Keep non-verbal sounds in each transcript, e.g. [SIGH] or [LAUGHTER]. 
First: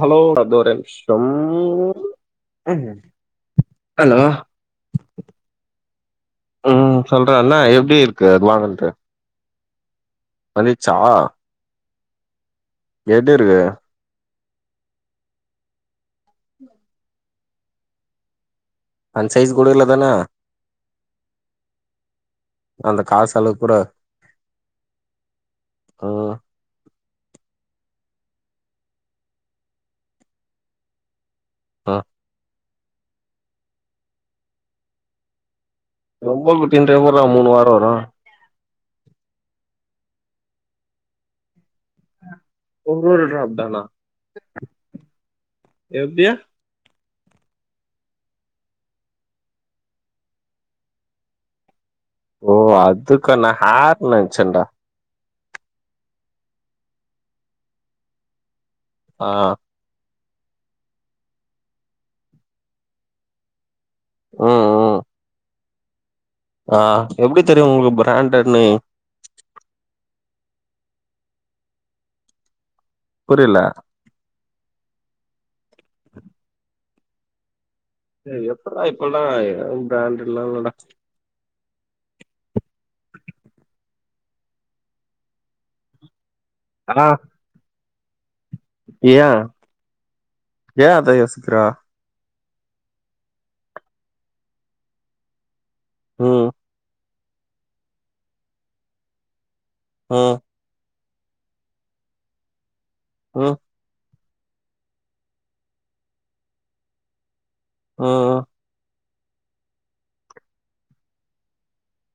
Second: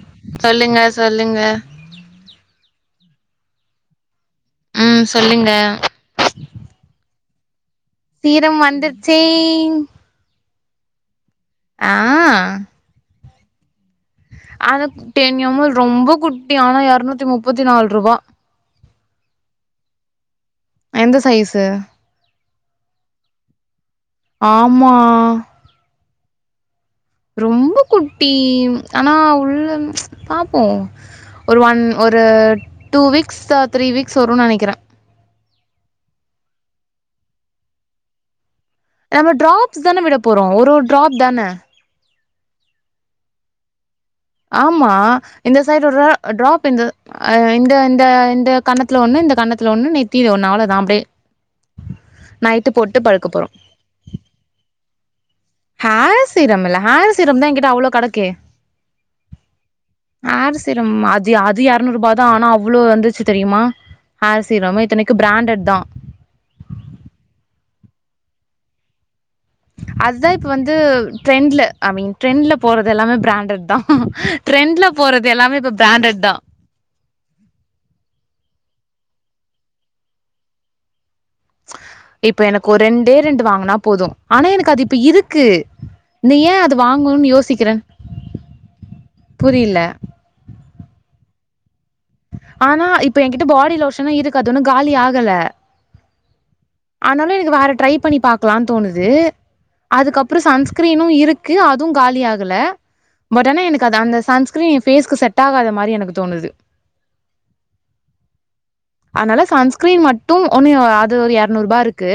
Hello அந்த ஒரு சொல்லுங்க நிம்ஷம் சொல்லுங்க ம் ஹலோ ம் சொல்லுங்க ம் சொல்றா என்னா எப்டி இருக்கு அது சீரம் வாங்கனது வந்துருச்சே வந்துச்சா ஆ எதுரு அது டென் எம் எல் ரொம்ப குட்டி ஆனா இரநூத்தி முப்பத்தி நால்ருபா அந்த சைஸ் கூட இல்ல தான எந்த சைஸு அந்த காசு அளவு கூட ஆமா ம் ரொம்ப குட்டி ஆனா உள்ள பாப்போ ஒரு ஒன் ம் ஒரு டூ வீக்ஸ் த்ரீ வீக்ஸ் வருன் நெனைக்கிற ரொம்ப குட்டியோன்ட்டு எப்புர்றா மூணு வார வரு நம்ம டிராப்ஸ் தான விட போறோ ஒரு ஒரு ட்ராப் தான ஒவ்வொரு ட்ராப் தானா ஆமா இந்த சைடு ஒரு எப்டி டிர ட்ராப் இந் இந்த இந்த இந்த கண்ணத்துல ஒண்ணு இந்த கண்ணத்துல ஒண்ணு நெத்தில ஒண்ணு அவ்ளோ தா அப்டியே ஓ நைட்டு போட்டு படுக்க அதுக்கன்னா போறோம் நா ஹார் நன்ச்சண்டா ஹார் சீரம் இல்ல ஹார் சீரம் தா என்கிட்ட அவ்ளோ கெடக்கே ஆ ஹார் சீரம் அது அது இரநூறுபா தா ஆனா அவ்ளோ வந்துச்சு தெரியுமா ஹார் ம் சீரம் ம் இத்தனைக்கு பிராண்ட்டட் தா ஆ எப்டி தெரியு உங்களுக்கு பிராண்ட்டட்ன்னு அதுதா இப்ப வந்து ட்ரெண்ட்ல ஐ மீன் ட்ரெண்ட்ல போறது எல்லாமே புரியல பிராண்ட்டட் தா ட்ரெண்ட்ல போறது எல்லாமே இப்ப பிராண்ட்டட் தா டே எப்புர்றா இப்பில்லா பிராண்ட்டட்லா இல்லடா இப்ப எனக்கு ஒரு ரெண்டே ரெண்டு வாங்குனா போது ஆனா எனக்கு அது இப்ப இருக்கு நீ ஏ அது ஆ வாங்கணுன் யோசிக்கிற ஏ ஏ அத யோசிக்கிற ஆனா இப்ப என்கிட்ட பாடி லோஷனா இருக்கு அது ஒன்னு காலி ஆகல ம் ஆனாலு இது வேற ட்ரை பண்ணி பாக்கலான் தோணுது ம் அதுக்கப்ற சன்ஸ் கிரீமு இருக்கு அதுவு காலியாகல பட் ம் ஆனா எனக் கு அந்த சன்ஸ்கிரீன் எ ஃபேஸ்க்கு செட் ஆகாத மாரி எனக்கு தோணுது ஓ அதனால சன்ஸ்கிரீன் மட்டு ஒன்னு அது ஒரு இருநூறுபா இருக்கு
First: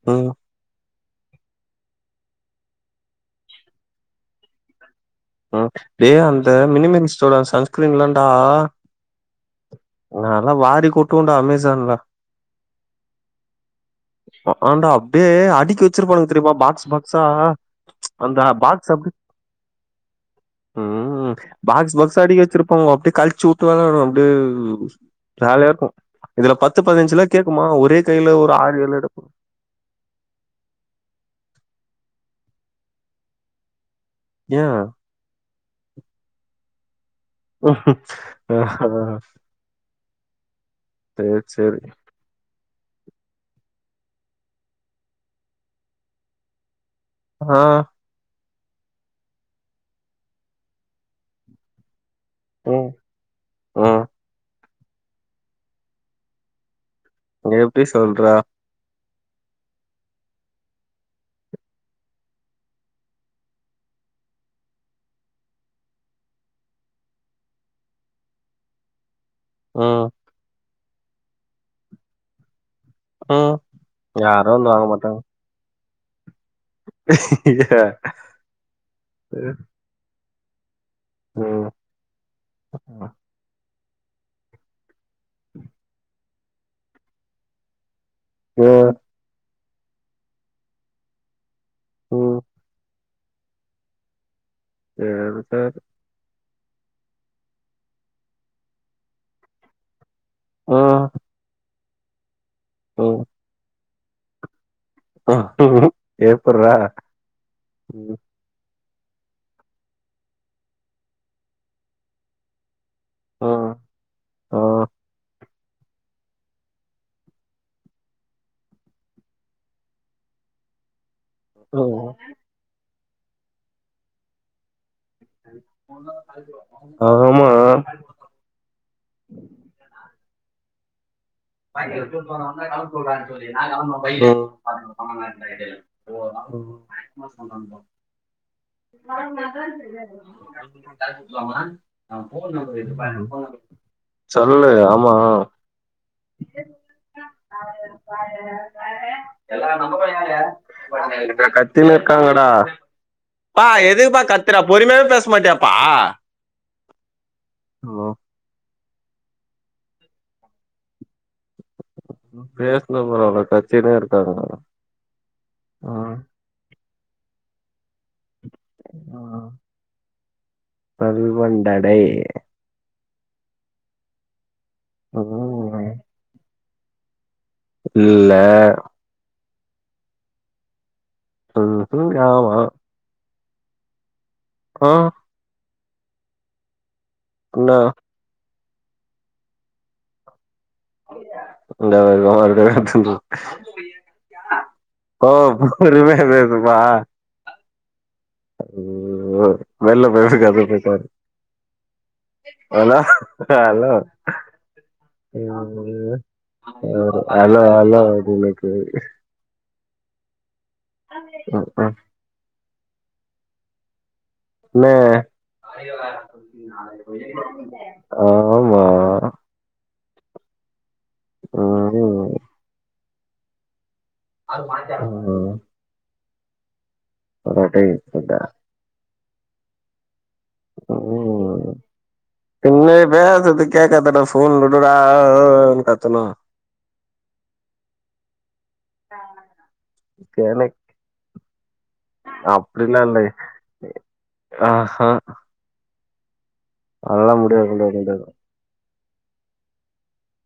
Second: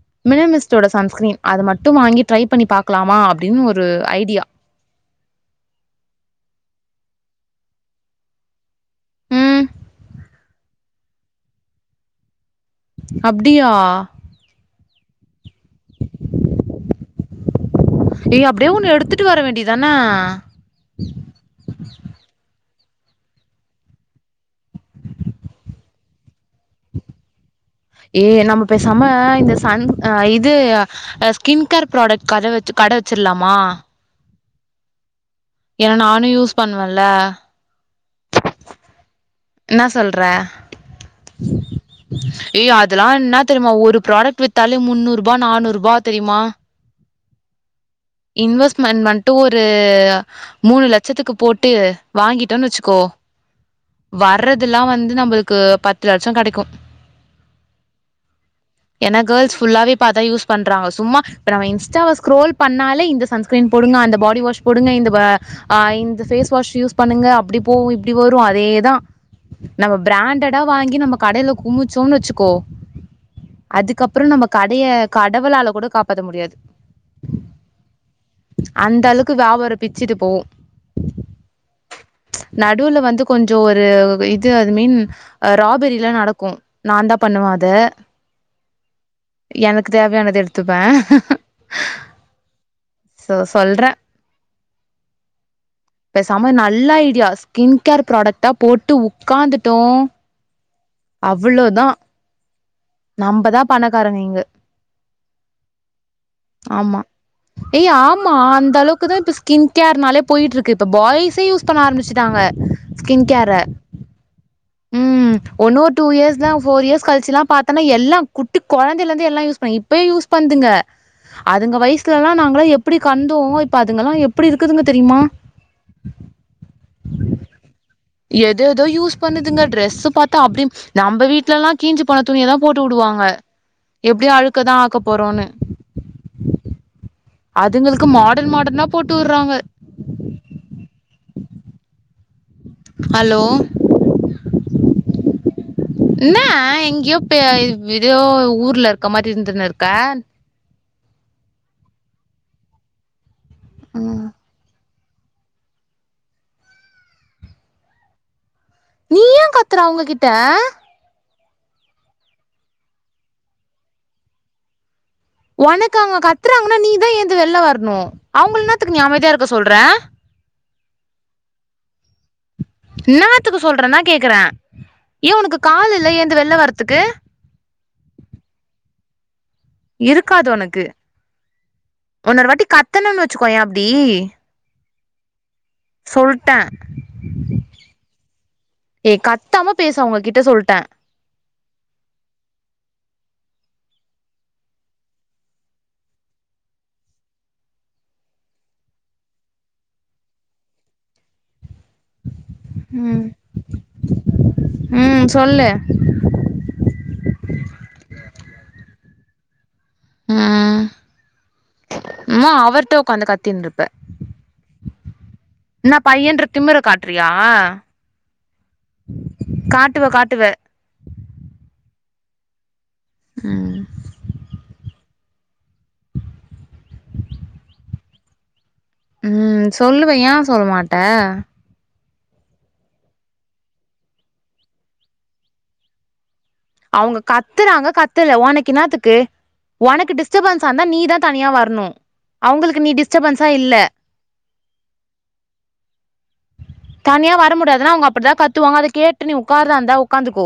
ம் மினிமிஸ்ட்டோட சன்ஸ்கிரீன் அது மட்டு வாங்கி ட்ரை பண்ணி பாக்கலாமா அப்டின் ஒரு ஐடியா ம் டே அந்த மினிமன்ஸ்டோட சன்ஸ்கிரீன் இல்லண்டா ம் நால்லா வாரி கொட்டுவண்டா அமேசான்ல அப்டியா அ ஆண்டா அப்டியே அடிக்கி வச்சிருப்பாங்க தெரியுமா பாக்ஸ் பாக்ஸா அந்த ஏய் அப்டியே பாக்ஸ் ஒன்னு அப்டி எடுத்துட்டு வர வேண்டியது தான ம் பாக்ஸ் பாக்ஸா அடிக்கி வச்சிருப்பாங்க அப்டியே கழிச்சு உட்டு விளாடுவே அப்டியே ஜாலியா இருக்கு இதுல பத்து பதினஞ்சுலா கேக்குமா ஒரே ஏ கைல ஒரு நம்ம ஆறு ஏழு பேசாம எடுப்ப இந்த சன் இது ஸ்கின் கேர் ப்ராடக்ட் கட வச்சு கடை வச்சிட்லாமா ஏ ஏனா நானு யூஸ் பண்ணுவேலே ஆஹ்ஹ [INAUDIBLE] இன்ன சொல்ற சேர் சேரி ஏ அதுலா இன்ன தெரியுமா ஒரு ப்ராடக்ட் வித்தாலே முன்னூறுபா நானூறுபா தெரியுமா ஆ இன்வெஸ்ட்மண் மட்டு ஒரு மூணு லட்சத்துக்கு போட்டு வாங்கிட்டோன் ம் வச்சுக்கோ ம் வர்றதுலா வந்து நம்புள்க்கு பத்து லட்ச கடைக்கு எப்டி சொல்றா ஏன்னா கேள்ஸ் ஃபுல்லாவே இப்ப அதா யூஸ் பண்றாங்க சும்மா இப்ப நம்ம இன்ஸ்டாவ ஸ்கோர்ல் பண்ணாலே இல்ல இந்த சன்ஸ்கிரீன் போடுங்க அந்த பாடி வாஷ் போடுங்க இந்த வ ஆ இந்த ஃபேஸ் வாஷ் யூஸ் பண்ணுங்க அப்டி போவு இப்டி வரு அதே தா நம்ம ம் பிராண்டடா வாங்கி நம்ம கடையில குமிச்சோன் வெச்சுக்கோ ம் அதுக்கப்புற நம்ம யாரு வந்து கடைய வாங்க மாட்டாங்க கடவுளால கூட காப்பாத்த முடியாது அந்த அளுக்கு வியாபார பிச்சுட்டு போவு ம் நடுவுல வந்து கொஞ்சோ ஒரு இது அது மீன் ராபெரிலா நடக்கு நாந்தா பண்ணுவ அத ஒ எனக்கு தேவையானது எடுத்துப்பே ம் சோ சொல்ற ஏத பேசாம நல்ல ஐடியா ஸ்கின் கேர் ப்ராடக்ட்டா போட்டு உக்காந்துட்டோ அவ்ளோதா நம்ப தா பணக்காரங்க இங்க எப்பிட்றா மா அந்தளவுக்கு தா இப்ப ஸ்கின் கேர்னாலே போயிட்ருக்கு இப்ப பாய்ஸே யூஸ் பண்ண ஆரம்பிச்சுட்டாங்க ஸ்கின் கேர ஆ ஆ ஒன்னோர் டூ இயர்ஸ்த ஃபோர் இயர்ஸ் கழ்ச்சுல பாத்தன எல்லா குட்டி கொழந்திலந்து எல்லா யூஸ் பண்ணி இப்பயே யூஸ் பண்துங்க அதுங்க வயசுலலா நாங்கள எப்டி கண்ட்தோ இப்ப அதுங்கலா எப் அப்டி இருக்குதுங்க தெரியுமா ஆமா எதேதோ யூஸ் பண்ணுதுங்க டிரெஸ்ஸு பாத்தா அப்டி நம்ப வீட்லலா கீஞ்சி போன துணிய தா போட்டு வுடுவாங்க எப்டியு அழுக்க தா ஆக்க போறோனு ஓ அது உண்ம அதுங்களுக்கு மாடர்ன் மாடர்னா போட்டு வுற்றாங்க ஹலோ [UNINTELLIGIBLE] சொல்லு ஆமா இன்னா எங்கியோ பே இதோ ஊர்ல இருக்க மாரி இர்ந்துனு இருக்க கத்தினு இருக்காங்கடா பா ஓ நீ ஏ கத்ற அவுங்ககிட்ட பேசினு போறவங்க கத்தினே இருக்காங்க ஒனக்கு ம் அங்க கத்தறாங்கன்னா நீதா ஏந்து வெளில வரணு அவுங்க என்னாத்துக்கு நீ அமைதியா இருக்க ம் சொல்ற சொல்வன் டா டேய் இன்னாதுக்கு சொல்றனா கேக்கற ஏ உனக்கு கால் ம் இல்ல ஏந்து வெள்ள வரதுக்கு இல்ல இருக்காது உனக்கு ம்ஹூம் உன்னொரு ஆமா வாட்டி கத்தணுன் வச்சுக்கோயே அப்டி ஆ சொல்ட்ட என்ன ஏ கத்தாம பேசு அவங்ககிட்ட சொல்ட்ட [UNINTELLIGIBLE] ஓ பொறுமையா பேசு பா ஓ வெள்ல [UNINTELLIGIBLE] போய் பரு ஹலோ ம் ஹலோ ம் சொல்லு ம் அ அலோ அலோ அது உனக்கு அ ம்ம் உம்மா அவர்ட்ட ஒக்காந்து கத்தின்ருப்ப ந என்ன பையன்ற திமிர காட்றியா ஆமா காட்டுவ காட்டுவ ம் ம் போடா டேய் போடா ம் சொல்லு ஏ சொல்ல மாட்ட ம் பின்ன பேசறத கேக்கதட்ட போன் [UNINTELLIGIBLE] கத்தணு அவங்க கத்தறாங்க கத்தல ஒனக்கு என்னாத்துக்கு ஒனக்கு டிஸ்டபன்ஸ்ஸ ஆ எனக்கு இருந்தா நீ தா தனியா வரணு அவுங்களுக்கு நீ அப்டிலா இல்ல டிஸ்டர்பன்ஸா இல்ல ஆஹா தனியா அதெல்லா வர முடியாது முடியாதுன்னா முடியாது அவுங்க முடியாது அப்படி தா கத்துவாங்க அத கேட்டு நீ உக்காரதாந்தா உக்காந்துக்கோ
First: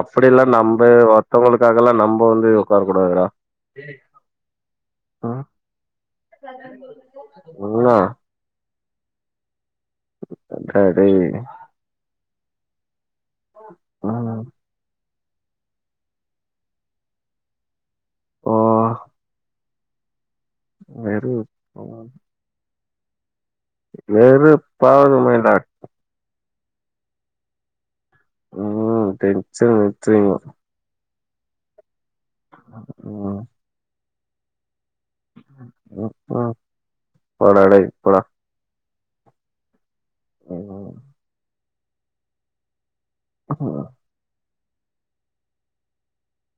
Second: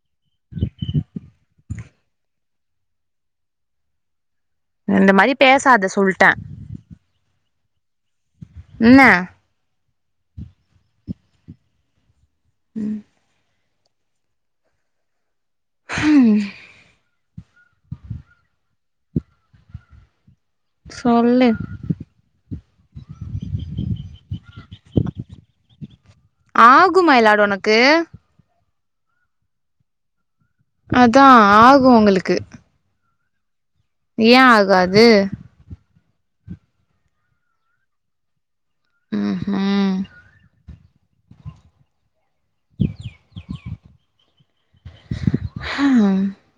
அப்படிலா நம்ப ஒருத்தவங்களுக்காகலா நம்ப வந்து ஒக்கார கூடாதுடா இந்த மாரி பேசாத சொல்ட்டே நல்லா ன்ன கடே ம் ம் ம் ஓ வெறு சொல்லு [INAUDIBLE] [UNINTELLIGIBLE] ஆகு மை லாட் உனக்கு ம் டென்ஷன் ஏத்ரிங்கோ அதா ஆகு உங்களுக்கு ம் ஏ ஆகாது ம்ம் போடா டேய் போடா ம்ம் ம் அஹா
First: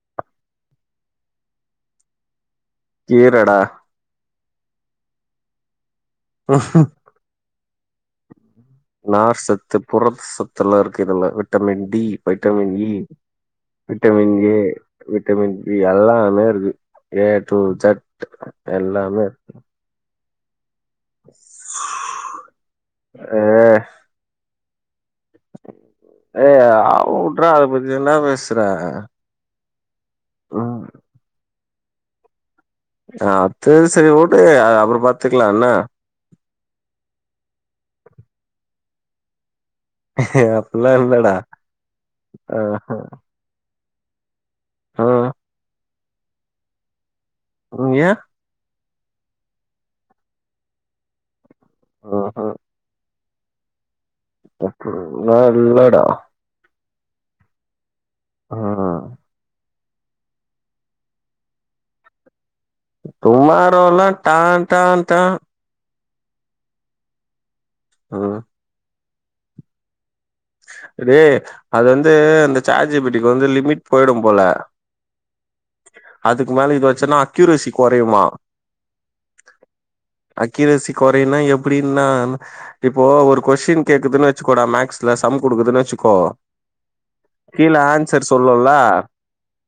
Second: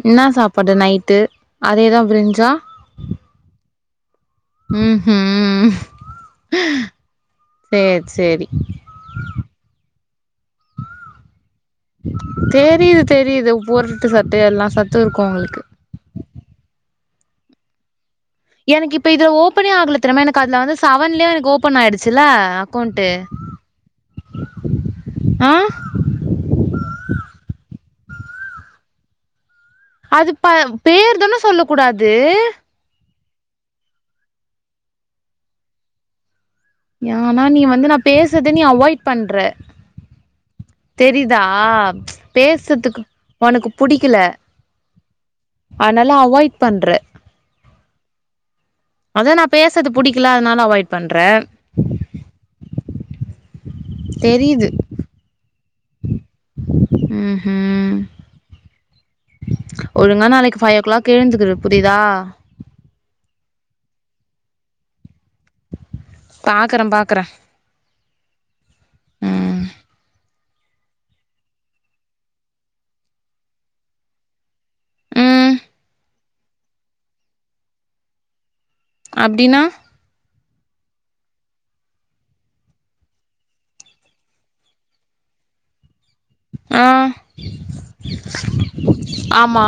என்ன சாப்பாடு நைட்டு அதேதா பிரிஞ்சா கீரடா ம்ஹும் ஓ சேர் சேரி நார்சத்து புரசத்தெல்லா இருக்கு இதுல விட்டமின் டி வைட்டமின் இ தெரியுது தெரியுது போட்டுட்டு விட்டமின் சத்து ஏ எல்லா சத்து இருக்கு விட்டமின் உங்களுக்கு பி எல்லாமே இருக்கு ஏ டூ ஜட் எனக்கு இப்ப எல்லாமே இதுல ஓப்பனே ஆகல த்திரமா எனக்கு அதுல வந்து செவன்லே எனக்கு ஓபன் ஆயிடுச்சில்ல அக்கௌண்ட்டு ஏ ஆ ஏ அ வுட்றா அத பத்தி என்னா பேசுற அது ப ம் பேர்தான சொல்ல கூடாது அ செரி செரி உடு அப்புறோ பாத்துக்லா என்ன யானா நீ வந்து நா பேசற்த நீ அவாய்ட் பண்ற அப்டிலா இல்லடா தெரிதா ஆஹ பேசறதுக்கு உனக்கு புடிக்கல ஆ அனால அவாய்ட் பண்ற ருன் யே அதா நா பேசறது புடிக்கல அதனால அவாய்ட் பண்ற ஹு ஹு தெரியுது அப்புல்லா இல்லடா ஊம் ஊம் ஆ ஒழுங்கா நாளைக்கு ஃபைவ் ஓ கிளாக் எழுந்துக்குரு புரியுதா டுமாரோல்லா டான் டான் டா பாக்கற பாக்கற ம் ம் டே அது வந்து இந்த சாட்ஜி பிடிக்கு வந்து லிமிட் போயிடும் போல ம் அதுக்கு மேல இதுவச்சுனா அக்யூரசி கொறையுமா அப்டினா அக்யூரசி கொறைன்னா எப்டின்னா இப்போ ஒரு கொஸின் கேக்குதுன்னு வெச்சுக்கோடா மேக்ஸ் ல சம் குடுக்குதுன்னு வெச்சுக்கோ ஆ கீழ ஆன்சர் சொல்லுல்ல ஆமா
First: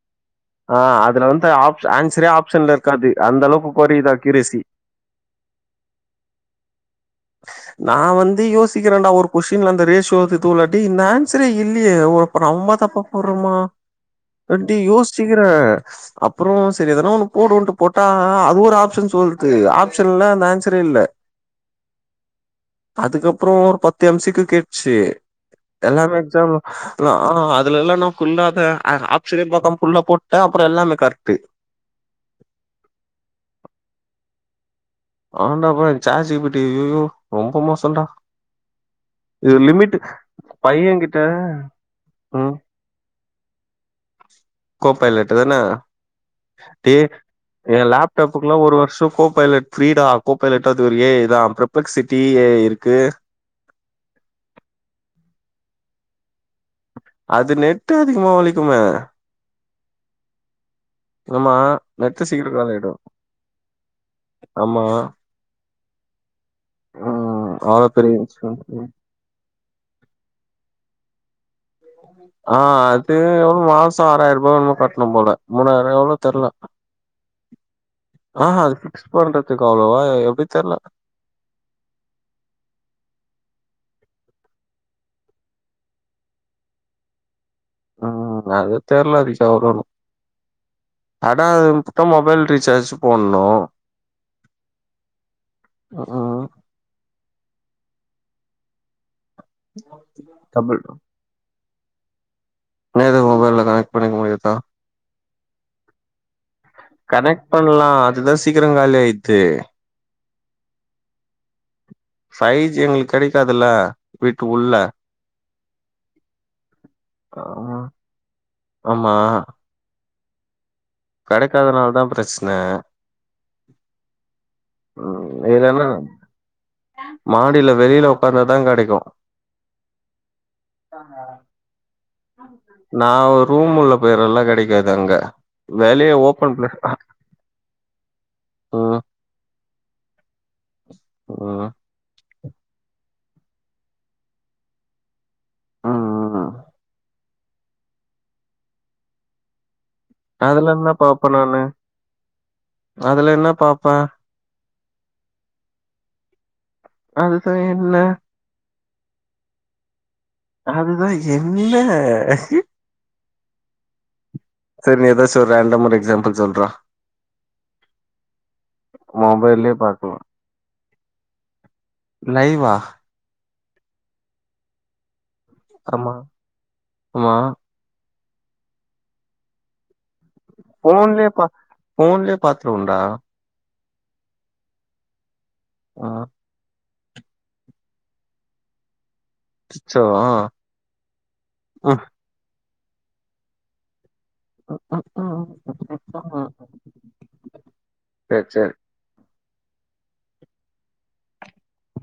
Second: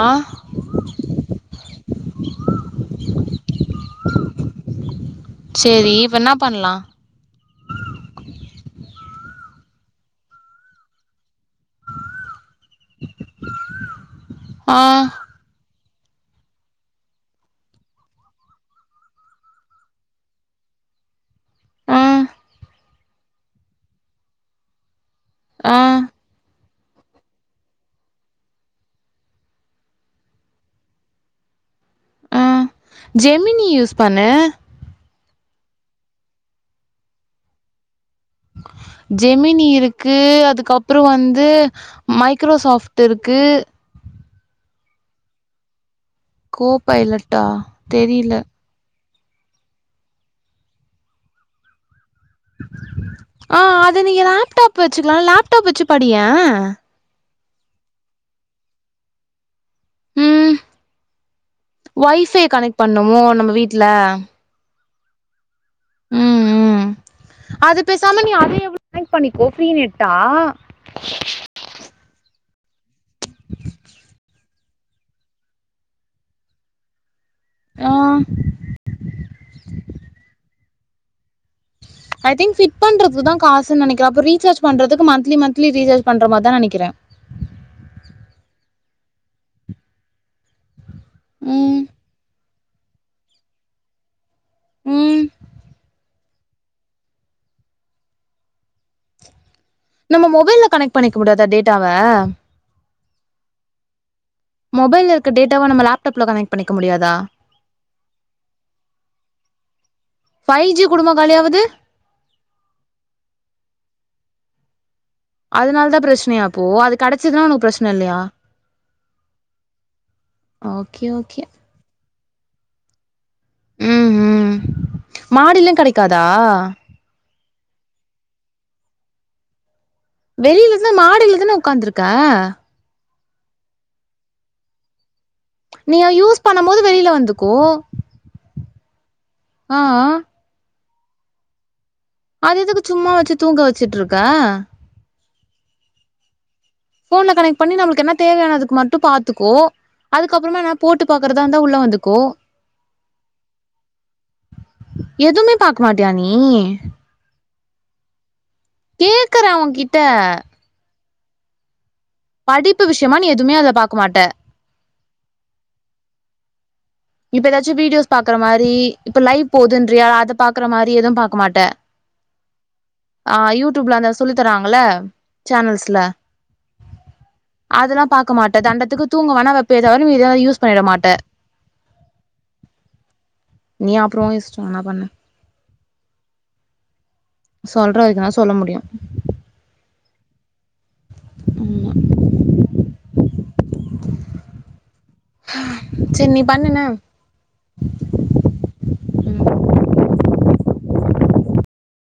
ஆ அதுல வந்து ஆப் ஆன்சரே ஆப்ஷன்ல இருக்காது அந்த அளவுக்கு கொறையிது அக்யூரசி செரி இப்ப ன்னா பண்லா நா வந்து யோசிக்கிறேன்டா ஒரு கொஷின்ல அந்த ரேஷியோ துலாட்டி இந்த ஆன்சரே இல்லையே ஒரு நம்ம தப்ப போற்மா அன்ட்டி ஆ யோஸ்ச்சி க்கிற அப்புறோ செரி எதனா ஒண்ணு போடுவோன்ட்டு போட்டா அது ஒரு ஆப்ஷன் சொல்து ஆப்ஷன்ல அந்த ஆன்சரே இல்ல ஆ அதுக்கப்புறோ ஒரு பத்து எம் சிக்கு கேட்ச்சி ஆ எல்லாமே எக்ஸாம்ல அஹா அதுல இல்லானா குல்லாத ஆப்ஷனே பாக்காம புல்லா போட்டே அப்புரோ எல்லாமே கர்ட்டு அ ஜெமினி யூஸ் பண்ணு அஹான் டா பா சாட் ஜி பி டி ஐய்யய்யோ ரொம்போ மோசன் டா ஜெமினி இருக்கு அதுக்கப்புறோ பையங்கிட்ட வந்து ம் மைக்ரோசாஃப்ட்டு இருக்கு கோ பைலட்டு தான கோ டி பைலட்டா என் தெரில. லேப்டாப்புக்குல்லா ஒரு வருஷோ கோ பைலட் ப்ரீடா கோப்பைலட்டது ஒரு ஏ ஐ தா பிரப்பக்சிட்டி ஏ ஐ இருக்கு ஆ அது நீயே லேப்டாப் வெச்சிக்லா லேப்டாப் வெச்சி படியே அது நெட்டு அதிகமா வலிக்குமே ம் ஆம்மா நெட்டு ஒய்ஃபை சீக்கிரோ காலி கனெக்ட் ஆய்டோ பண்ணுமோ நம்ம வீட்ல. ஆம்மா ம் ம் ம் அது அவ்ளோ பெரியோ பேசாம நீ அத இன்சிடென்ட் எவ்ளோ கனெக்ட் பண்ணிக்கோ ஃப்ரீ நெட்டா ஆ அத்து எவ்ளோ மாசோ ஆறாயிருபாவோ இன்னமோ கட்ணு போல மூணாயிருமோ எவ்ளோ தெர்ல ஆ ஆ அ அது பிக்ஸ் பண்றதுக்காகவா எப்டி தெர்ல ஐ திங்க் ஃபிட் பண்றத்துதா காசுன் நெனைக்கிற அப்ப ரீசார்ஜ் பண்றதுக்கு மந்த்லி மந்த்லி ரீசார்ஜ் பண்ற மாரிதா நனைக்கிற ம் அது தெர்லது நீ சொல்றனு அதா ம் உன் கிட்ட மொபைல் டீசார்ஜ்ஜூ போன்னோ ம் ம் ம் நம்ம மொபைல்லா டபுள் கனெக்ட் பண்ணிக்க முடியாதா டேட்டாவ நேத்துக் மொபைல்ல கனெக்ட் பண்ணிக்கினு மொபைல்லா இருக்க டேட்டாவ நம்ம லேப்டாப்லா கனெக்ட் பண்ணிக்க முடியாத கனெக்ட் பண்லா அதுதா சீக்கிரோ காலி ஆய்யிது ஃபைவ் ஜி குடும்மா காலியாவுது ஃபைவ் ஜி இவுங்ளுக் கெடைக்காதுல்ல வீட்டு உள்ள அதுனால தா பிரச்சனையா இப்போ அது கடச்சதுன்னா உனக்கு ஆமா பிரச்சன இல்லயா ஆமா கடைக்காதனால தா பிரச்சனா ம் ம் மாடியிலு கடைக்காதா மாடியில வெளில உக்காந்தா தா கடைக்கோ வெளில ஈசியா மாடியில தான உக்காந்திருக்க நா ஒரு ரூம் உள்ள போயிரல்ல கிடைக்காது அங்க நீ அத வெளிய யூஸ் ஓப்பன் பண்ணும் பிளேஸ் மோது வெளில வந்துக்கோ அ அ அ அது எதுக்கு சும்மா வெச்சி தூங்க வெச்சிட்ருக்க ம் ம் ஃபோன்ல கனெக்ட் பண்ணி நமக்கு என்ன தேவயானதுக்கு மட்டு பாத்துக்கோ அதுக்கப்புறமா எதுனா அதுல என்ன போட்டு பாப்பே பாக்குறாதாயிருந்தா நானு உள்ள வந்துக்கோ பாப்போ எதுமே பாக்க மாட்டியா நீ அது செரி இல்ல கேக்குற உன் கிட்ட அதுதா என்னெயே படிப்பு விஷையமா நீ எதுவுமே அதுல பாக்க மாட்ட செர் நீ எதாச்சு ஒரு ரேண்டம்மா ஒரு எக்ஸாம்பிள் சொல்றா இப்ப எதாச்சு வீடியோஸ் பாக்குற மாரி இப்ப லைவ் மொபைல்லயே போதுன்றியா பாக்கலா அத பாக்குற மாரி எதுவு பாக்க மாட்ட லைவ்வா ஆ யூட்டூப்ல அங்க சொல்லி தரவாங்ள சேனல்ஸ்ல ஆமா ஆமா அதெல்லாம் பாக்க மாட்டே தண்டக்கு தூங்கவே ஆனா வெப்பேஜ் தவிர யூஸ் பண்ணிட மாட்ட ஃபோன்லயே பா ஃபோன்லே பாத்ருவேண்டா நீ அப்புறம் உன் இஷ்டம் என்ன பண்ண ஆ சொல்ற வரைக்கும் தான் சொல்ல முடியும் அச்சச்சோ ஆமா சரி நீ பண்ணு என்ன சரி சரி